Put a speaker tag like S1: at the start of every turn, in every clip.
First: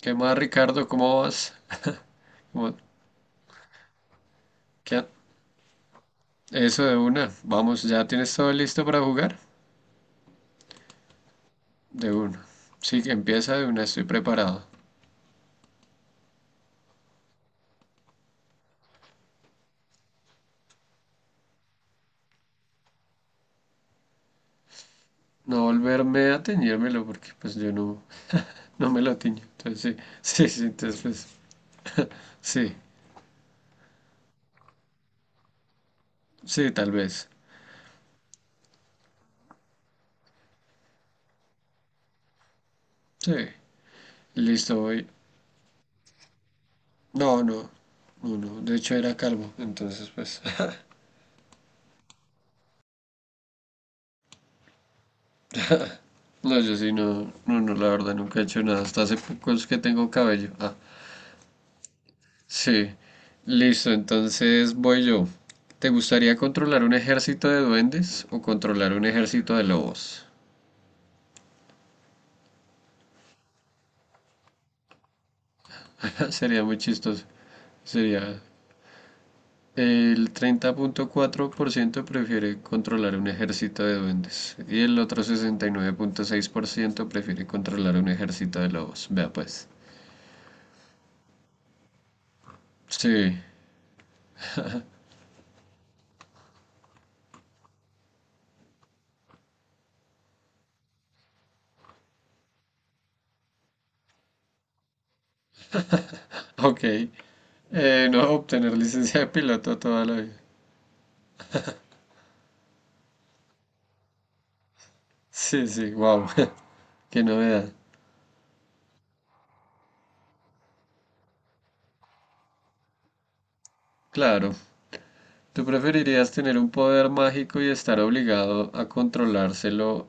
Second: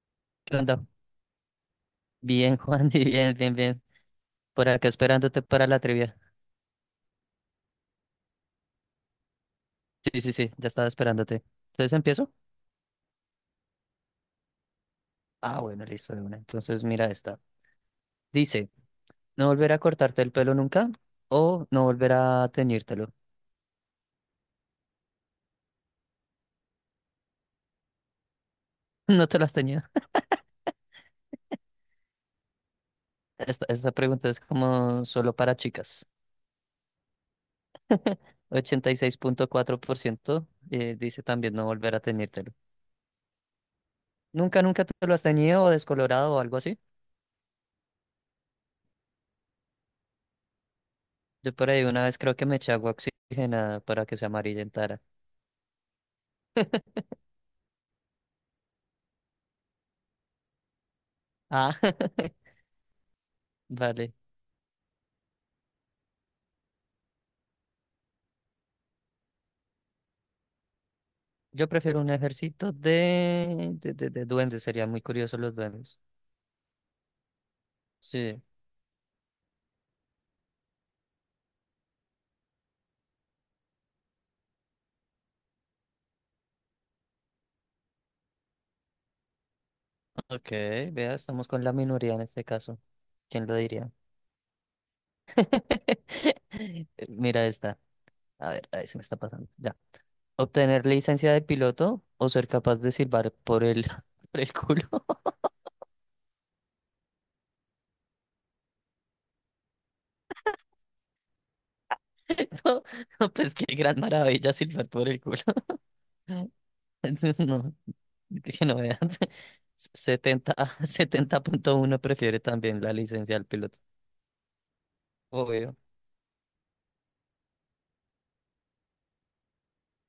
S1: ¿Qué más,
S2: ¿Qué onda?
S1: Ricardo? ¿Cómo vas?
S2: Bien,
S1: ¿Cómo-
S2: Juan, y bien, bien, bien. Por acá
S1: qué-
S2: esperándote para la trivia.
S1: Eso de una. Vamos, ¿ya tienes todo listo para jugar?
S2: Sí, sí, sí, ya estaba esperándote. ¿Entonces
S1: De
S2: empiezo?
S1: una. Sí, que empieza de una, estoy preparado.
S2: Ah, bueno, listo, de una. Entonces mira esta. Dice, no volver a cortarte el pelo nunca o no volver a teñírtelo.
S1: No volverme a teñírmelo porque pues yo no, no me lo
S2: No te
S1: tiño.
S2: las teñía.
S1: Entonces sí, sí, entonces sí,
S2: Esta pregunta es como solo para chicas.
S1: sí, tal vez.
S2: 86.4% dice también no volver a teñírtelo.
S1: Sí,
S2: ¿Nunca,
S1: listo,
S2: nunca te
S1: voy.
S2: lo has teñido o descolorado o algo así?
S1: No, no, no, de hecho era calvo, entonces pues...
S2: Yo por ahí una vez creo que me eché agua oxigenada para que se amarillentara.
S1: No, yo sí, no, la verdad nunca he hecho nada. Hasta hace poco es que tengo cabello. Ah.
S2: Ah,
S1: Sí, listo,
S2: vale.
S1: entonces voy yo. ¿Te gustaría controlar un ejército de duendes o controlar un ejército de lobos?
S2: Yo prefiero un ejército de duendes, serían muy curiosos los duendes.
S1: Sería muy chistoso. Sería
S2: Sí,
S1: El treinta punto cuatro por ciento prefiere controlar un ejército de duendes y el otro sesenta y nueve punto seis por ciento prefiere controlar un ejército de lobos. Vea pues.
S2: ok, vea, estamos con la minoría en este caso.
S1: Sí,
S2: ¿Quién lo diría? Mira esta. A ver, ahí se me está pasando. Ya. Obtener licencia de piloto o ser capaz de silbar por el, por el culo.
S1: ok. No obtener licencia de piloto toda la vida.
S2: No, pues qué gran maravilla silbar por el culo.
S1: Sí, sí, wow. Qué novedad.
S2: No, que no veas. Setenta, setenta punto uno prefiere también la licencia del piloto.
S1: Claro. ¿Tú
S2: Obvio.
S1: preferirías tener un poder mágico y estar obligado a controlárselo,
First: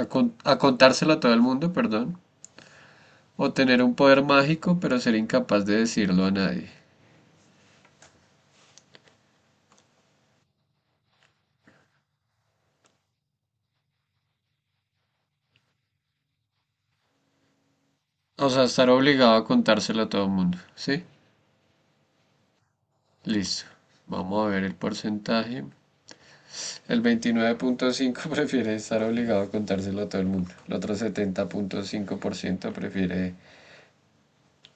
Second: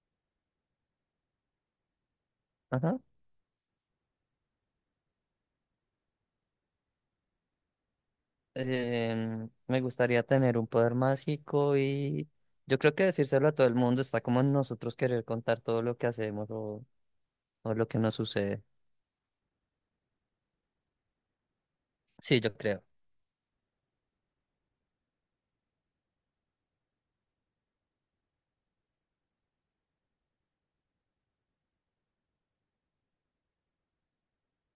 S1: a, a contárselo a todo el mundo, perdón?
S2: Ajá.
S1: ¿O tener un poder mágico pero ser incapaz de decirlo a nadie?
S2: Me gustaría tener un poder mágico y yo creo que decírselo a todo el mundo está como en nosotros querer contar todo lo que hacemos o lo que nos
S1: O
S2: sucede.
S1: sea, estar obligado a contárselo a todo el mundo, ¿sí?
S2: Sí, yo creo.
S1: Listo. Vamos a ver el porcentaje. El veintinueve punto cinco prefiere estar obligado a contárselo a todo el mundo. El otro setenta punto cinco por ciento prefiere...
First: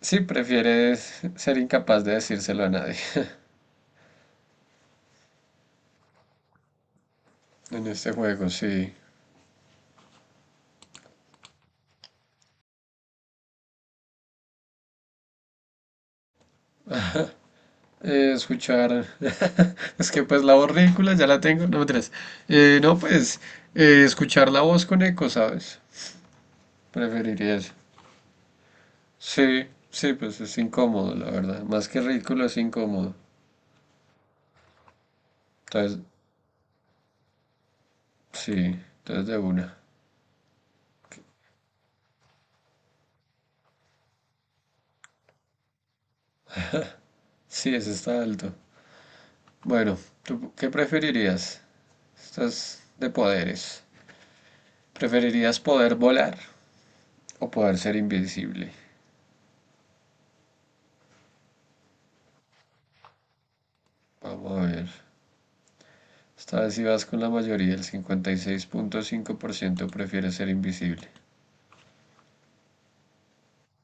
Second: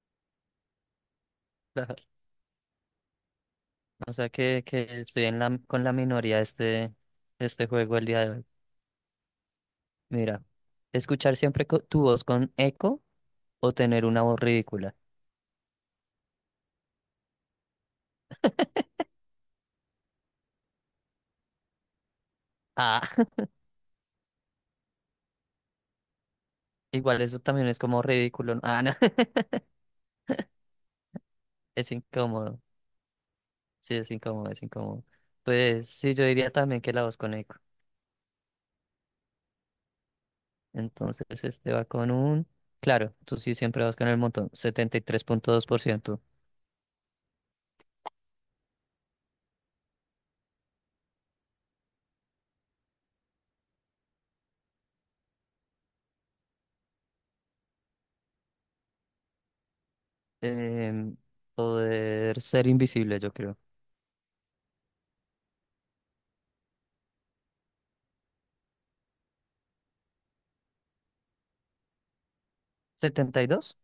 S1: Sí, prefiere ser
S2: Claro.
S1: incapaz de decírselo a nadie.
S2: O sea que estoy en la, con la minoría de este
S1: En
S2: juego el
S1: este
S2: día de hoy.
S1: juego, sí.
S2: Mira, escuchar siempre tu voz con eco o tener una voz ridícula.
S1: Escuchar. Es que pues la voz ridícula ya la tengo, no me no,
S2: Ah,
S1: pues escuchar la voz con eco, ¿sabes?
S2: igual eso
S1: Preferiría
S2: también
S1: eso.
S2: es como ridículo, ¿no? Ah, no,
S1: Sí, sí, pues es incómodo, la verdad. Más
S2: es
S1: que ridículo es
S2: incómodo.
S1: incómodo.
S2: Sí, es incómodo, es incómodo. Pues
S1: Entonces,
S2: sí, yo diría también que la voz con eco.
S1: sí, entonces de una.
S2: Entonces este va con un... Claro, tú sí siempre vas con el montón. 73.2%.
S1: Sí, ese está alto. Bueno, ¿tú qué preferirías? Estás de poderes. ¿Preferirías poder volar o poder ser invisible?
S2: Em, Poder ser invisible, yo creo.
S1: Vamos a ver. Esta vez ibas con la mayoría, el 56.5% prefiere ser invisible.
S2: ¿72?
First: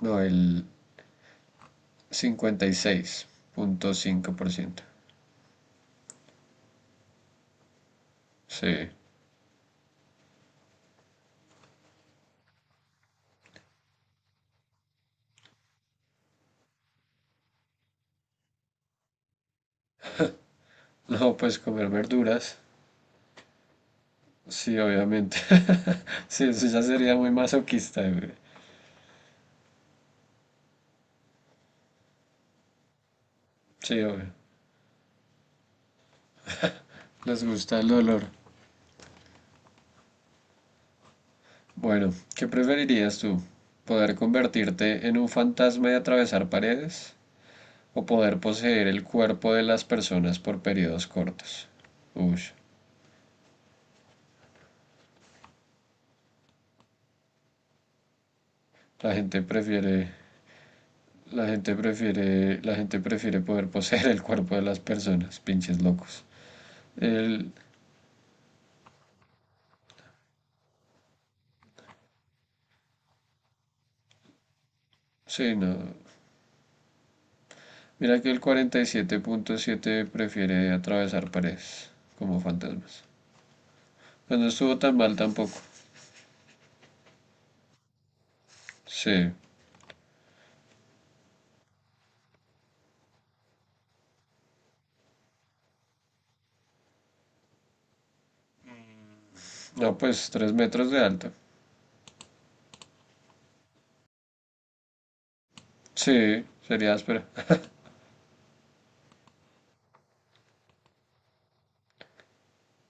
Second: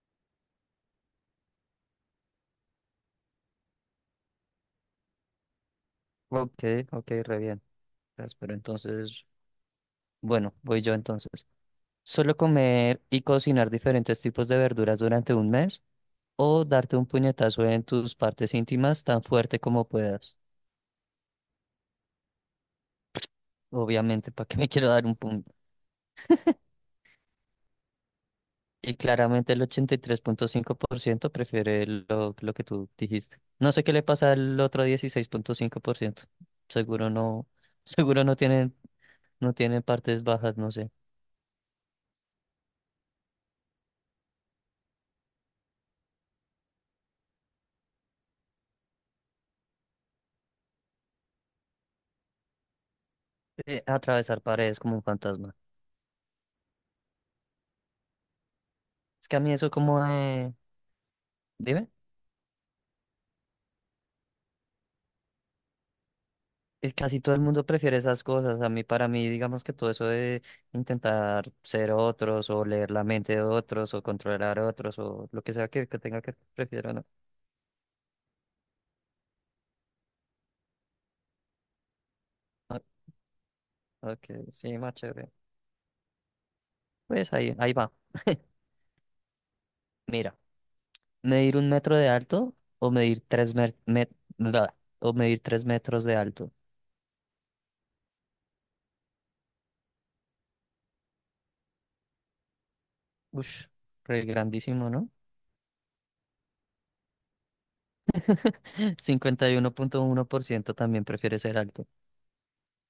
S1: No, el 56.5%.
S2: Ok, ok, re bien. Pues, pero
S1: Sí.
S2: entonces, bueno, voy yo entonces. ¿Solo comer y cocinar diferentes tipos de verduras durante un mes? ¿O darte un puñetazo en tus partes íntimas tan fuerte como puedas?
S1: No, pues comer verduras.
S2: Obviamente, ¿para qué me
S1: Sí,
S2: quiero dar un,
S1: obviamente.
S2: pu-
S1: Sí, eso ya sería muy masoquista, güey.
S2: Y claramente el 83.5% prefiere lo que tú dijiste. No sé qué
S1: Sí,
S2: le
S1: obvio.
S2: pasa al otro 16.5%. Seguro
S1: Les
S2: no,
S1: gusta el
S2: seguro
S1: dolor.
S2: no tienen, no tienen partes bajas, no sé.
S1: Bueno, ¿qué preferirías tú? ¿Poder convertirte en un fantasma y atravesar paredes? ¿O poder poseer el cuerpo de las personas por periodos cortos? Uy,
S2: Atravesar paredes como un fantasma.
S1: la
S2: Es que
S1: gente
S2: a mí eso
S1: prefiere
S2: como de...
S1: La gente
S2: Dime.
S1: prefiere, la gente prefiere poder poseer el cuerpo de las personas, pinches locos.
S2: Es casi todo el
S1: El,
S2: mundo prefiere esas cosas. A mí, para mí, digamos que todo eso de intentar ser otros o leer la mente de otros o controlar a otros o lo
S1: sí,
S2: que sea que,
S1: no.
S2: que tenga que prefiero, ¿no?
S1: Mira que el 47.7 prefiere atravesar paredes como
S2: Ah,
S1: fantasmas.
S2: ok,
S1: Pues no estuvo
S2: sí, más
S1: tan mal
S2: chévere.
S1: tampoco.
S2: Pues ahí va.
S1: Sí.
S2: Mira, medir un metro de alto o medir tres mer- met- bla, o medir 3 metros de alto.
S1: No, pues tres metros de alto.
S2: Ush, re grandísimo, ¿no?
S1: Sí, sería áspera.
S2: 51.1% también prefiere ser alto.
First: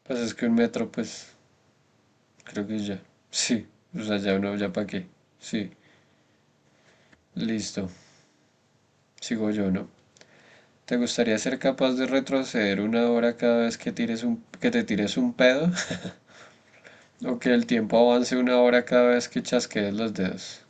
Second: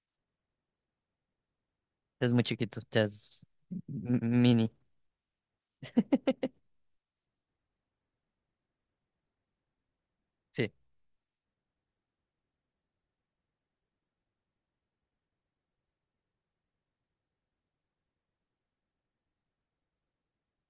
S1: Pues es que un metro, pues
S2: Es muy
S1: creo que
S2: chiquito,
S1: ya.
S2: ya es
S1: Sí. O sea, ya uno,
S2: mini.
S1: ya para qué. Sí. Listo. Sigo yo, ¿no?
S2: Sí,
S1: ¿Te gustaría ser capaz de retroceder una hora cada vez que tires un, que te tires un pedo? ¿O que el tiempo avance una hora cada vez que chasquees los dedos?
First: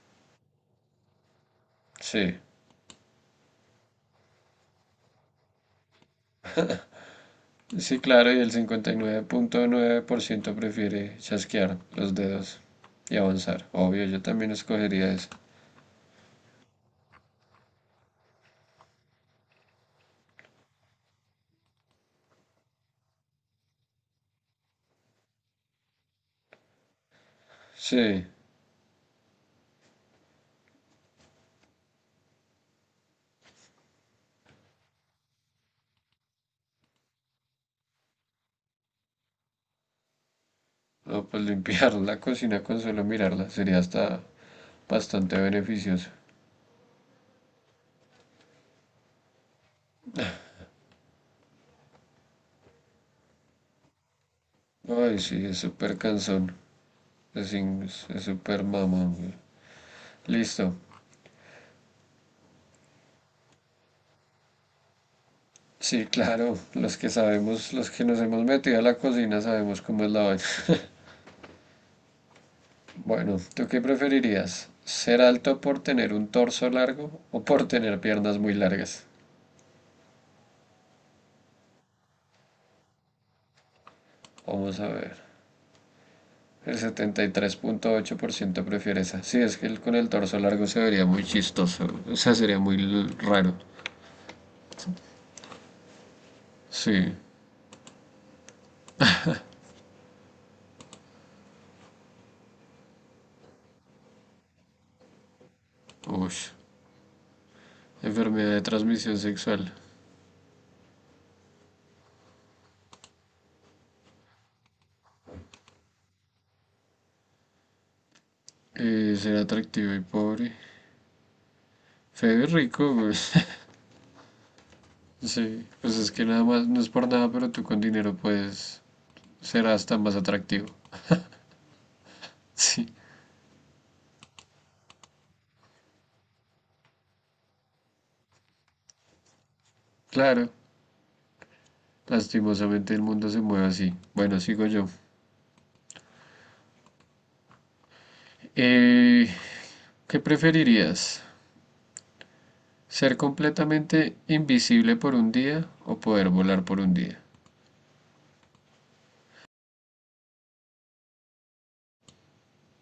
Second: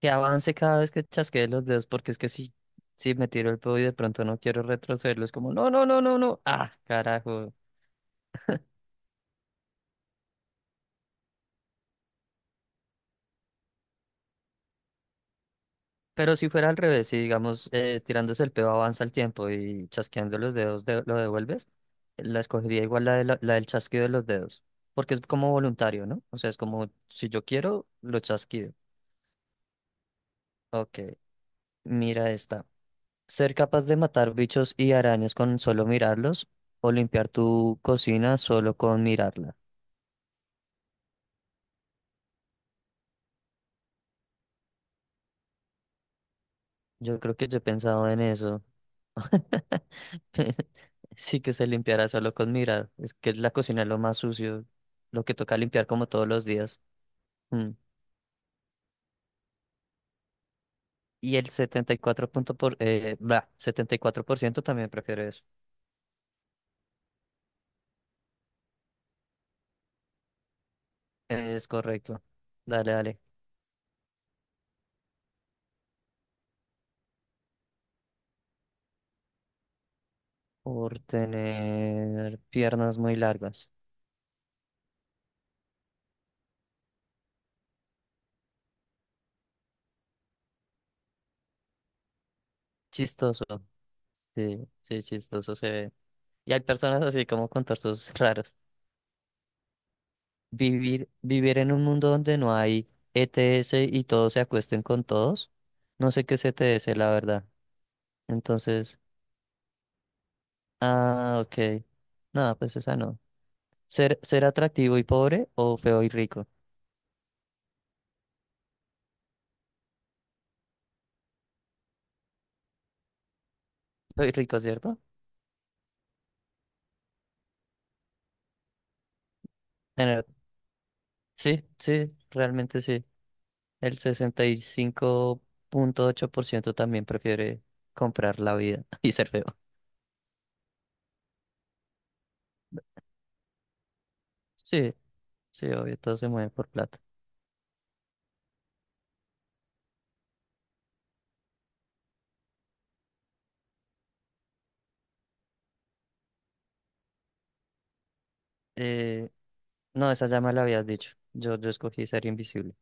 S2: que avance cada vez que chasquee los dedos, porque es que
S1: Sí,
S2: si me tiro el pedo y de pronto no quiero retrocederlo, es como, no, no, no, no, no. Ah, carajo.
S1: sí, claro, y el 59.9% prefiere chasquear los dedos y avanzar. Obvio, yo también escogería eso.
S2: Pero si fuera al revés, si digamos tirándose el pedo avanza el tiempo y chasqueando los dedos lo devuelves, la escogería igual la del chasquido de los dedos, porque es como voluntario, ¿no? O sea, es como si yo quiero, lo
S1: Sí,
S2: chasquido. Ok, mira esta. Ser capaz de matar bichos y arañas con solo mirarlos o limpiar tu cocina solo con mirarla.
S1: no, pues limpiar la cocina con solo mirarla sería hasta bastante beneficioso.
S2: Yo creo que yo he pensado en eso. Sí que se limpiará solo con mirar. Es que la cocina es lo más sucio,
S1: Ay,
S2: lo que
S1: sí, es
S2: toca limpiar
S1: súper
S2: como todos los
S1: cansón.
S2: días. Mm.
S1: Es súper mamón. Güey. Listo.
S2: Y el 74% también prefiere eso.
S1: Sí, claro, los que sabemos, los que nos hemos metido a la cocina sabemos cómo es la vaina.
S2: Es correcto. Dale, dale.
S1: Bueno, ¿tú qué preferirías? ¿Ser alto por tener un torso largo o por tener piernas muy largas?
S2: Por tener piernas muy largas.
S1: Vamos a ver. El setenta y tres punto ocho por ciento prefiere esa. Sí, es que con el torso largo se vería muy chistoso. O sea, sería
S2: Chistoso.
S1: raro.
S2: Sí, sí, chistoso se ve. Y hay personas
S1: Sí.
S2: así como con torsos raros. Vivir en un mundo donde no hay ETS y todos se acuesten con todos. No sé
S1: Uy.
S2: qué es ETS, la verdad.
S1: Enfermedad de
S2: Entonces,
S1: transmisión sexual.
S2: ah, ok. Nada, pues esa no. Ser atractivo y pobre o feo y rico.
S1: Ser atractivo y pobre. Feo y rico, pues.
S2: Feo y rico, ¿cierto?
S1: Sí, pues es que nada más, no es por nada, pero tú con dinero puedes ser hasta más
S2: Tener-
S1: atractivo.
S2: sí, sí, realmente
S1: Sí,
S2: sí. El 65.8% también prefiere comprar la vida y ser feo.
S1: claro, lastimosamente el mundo se mueve así. Bueno, sigo yo.
S2: Sí, sí, obvio, todo se mueve por plata.
S1: Eh, ¿Qué preferirías? ¿Ser completamente invisible por un día o poder volar por un día?
S2: Eh, no, esa ya me la habías dicho. Yo escogí ser invisible.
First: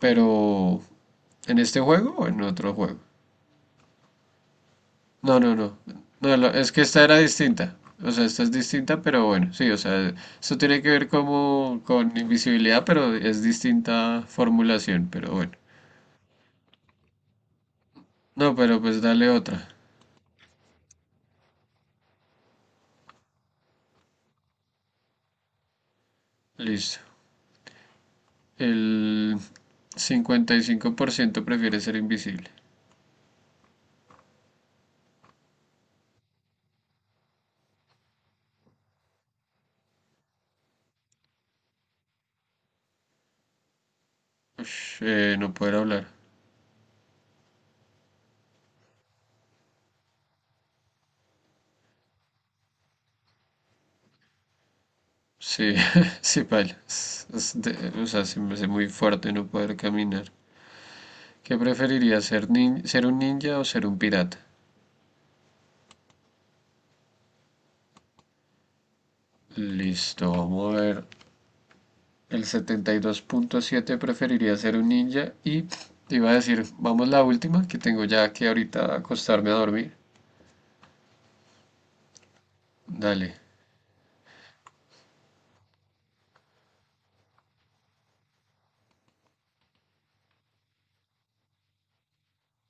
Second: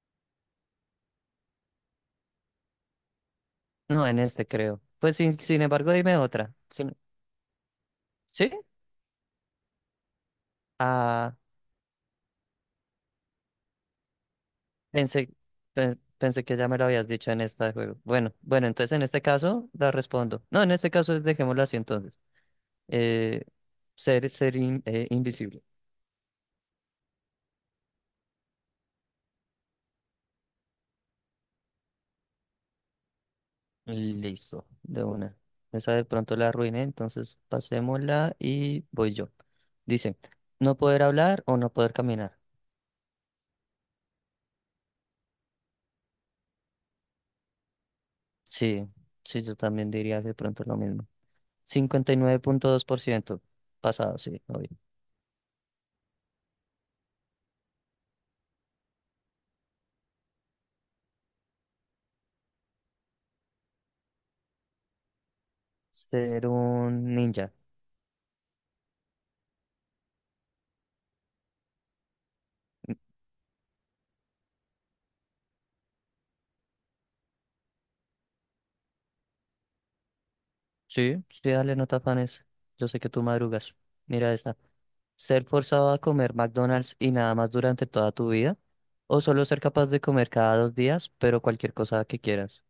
S1: Pero, ¿en este juego o en otro juego?
S2: No, en este creo. Pues sin, sin
S1: No.
S2: embargo, dime
S1: No,
S2: otra.
S1: es que esta era distinta. O sea, esta es
S2: ¿Sí?
S1: distinta, pero bueno, sí, o sea, esto tiene que ver
S2: Ah,
S1: como con invisibilidad, pero es distinta formulación,
S2: pensé,
S1: pero bueno.
S2: pensé que ya me lo habías dicho en esta de juego. Bueno,
S1: No,
S2: bueno,
S1: pero
S2: entonces
S1: pues
S2: en este
S1: dale otra.
S2: caso la respondo. No, en este caso dejémosla así entonces. Eh, ser invisible.
S1: Listo. El 55% prefiere ser invisible.
S2: Listo, de una. Esa de pronto la arruiné, entonces pasémosla y voy yo. Dice, no poder hablar o no poder caminar.
S1: Ush, no poder hablar.
S2: Sí, sí, yo también diría de pronto lo mismo. 59.2% pasado, sí, obvio.
S1: Sí, sí, paila. O sea, se me hace muy fuerte no poder caminar. ¿Qué preferiría ser, ser un ninja o ser un pirata?
S2: Ser un ninja.
S1: Listo, vamos a ver. El setenta y dos punto siete preferiría ser un ninja y te iba a decir, vamos la última que tengo ya que ahorita acostarme a dormir.
S2: Sí, sí, dale, no te afanes. Yo sé que tú
S1: Dale.
S2: madrugas. Mira esta. ¿Ser forzado a comer McDonald's y nada más durante toda tu vida? ¿O solo ser capaz de comer cada 2 días, pero cualquier cosa que quieras?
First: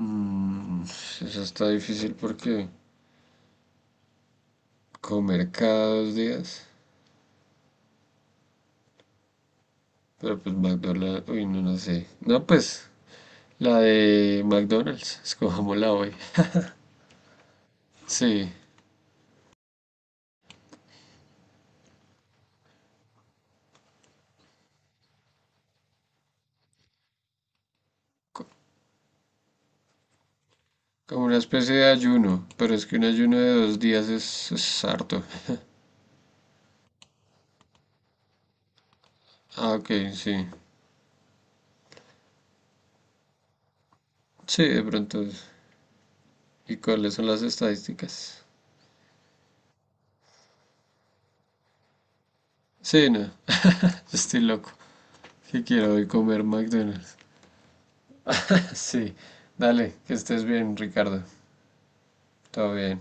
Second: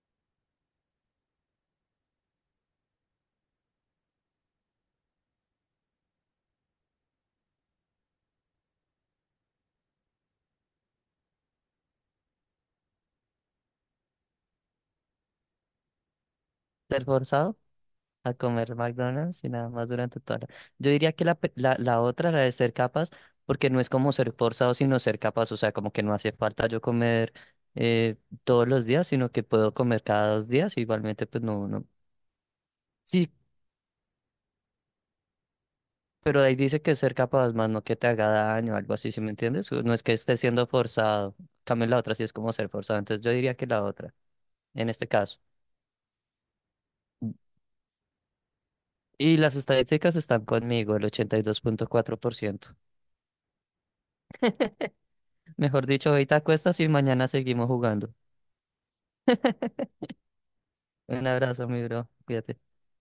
S1: Mm, eso está difícil porque comer cada dos días. Pero pues McDonald's, uy, no, no sé. No, pues la de McDonald's, escojámosla hoy.
S2: ¿Ser forzado a
S1: Sí,
S2: comer McDonald's y nada más durante toda la... Yo diría que la otra, la de ser capaz, porque no es como ser forzado, sino ser capaz. O sea, como que no hace falta yo comer eh,
S1: co-
S2: todos los días, sino que puedo comer cada 2 días.
S1: como
S2: Igualmente,
S1: una
S2: pues no,
S1: especie de
S2: no.
S1: ayuno, pero es que un
S2: Sí.
S1: ayuno de dos días es harto.
S2: Pero ahí dice que ser capaz, más no que te haga daño, algo así, ¿sí me entiendes?
S1: Ah, ok,
S2: No es que esté
S1: sí.
S2: siendo forzado. En cambio la otra sí es como ser forzado. Entonces yo diría que la otra,
S1: Sí, de
S2: en este
S1: pronto.
S2: caso.
S1: ¿Y cuáles son las estadísticas?
S2: Y las estadísticas están conmigo, el 82.4%.
S1: Sí, no. Yo Estoy loco. ¿Qué
S2: Mejor
S1: quiero hoy
S2: dicho, hoy te
S1: comer?
S2: acuestas y
S1: McDonald's.
S2: mañana seguimos jugando.
S1: Sí. Dale, que estés bien, Ricardo.
S2: Un abrazo, mi bro. Cuídate.
S1: Todo bien.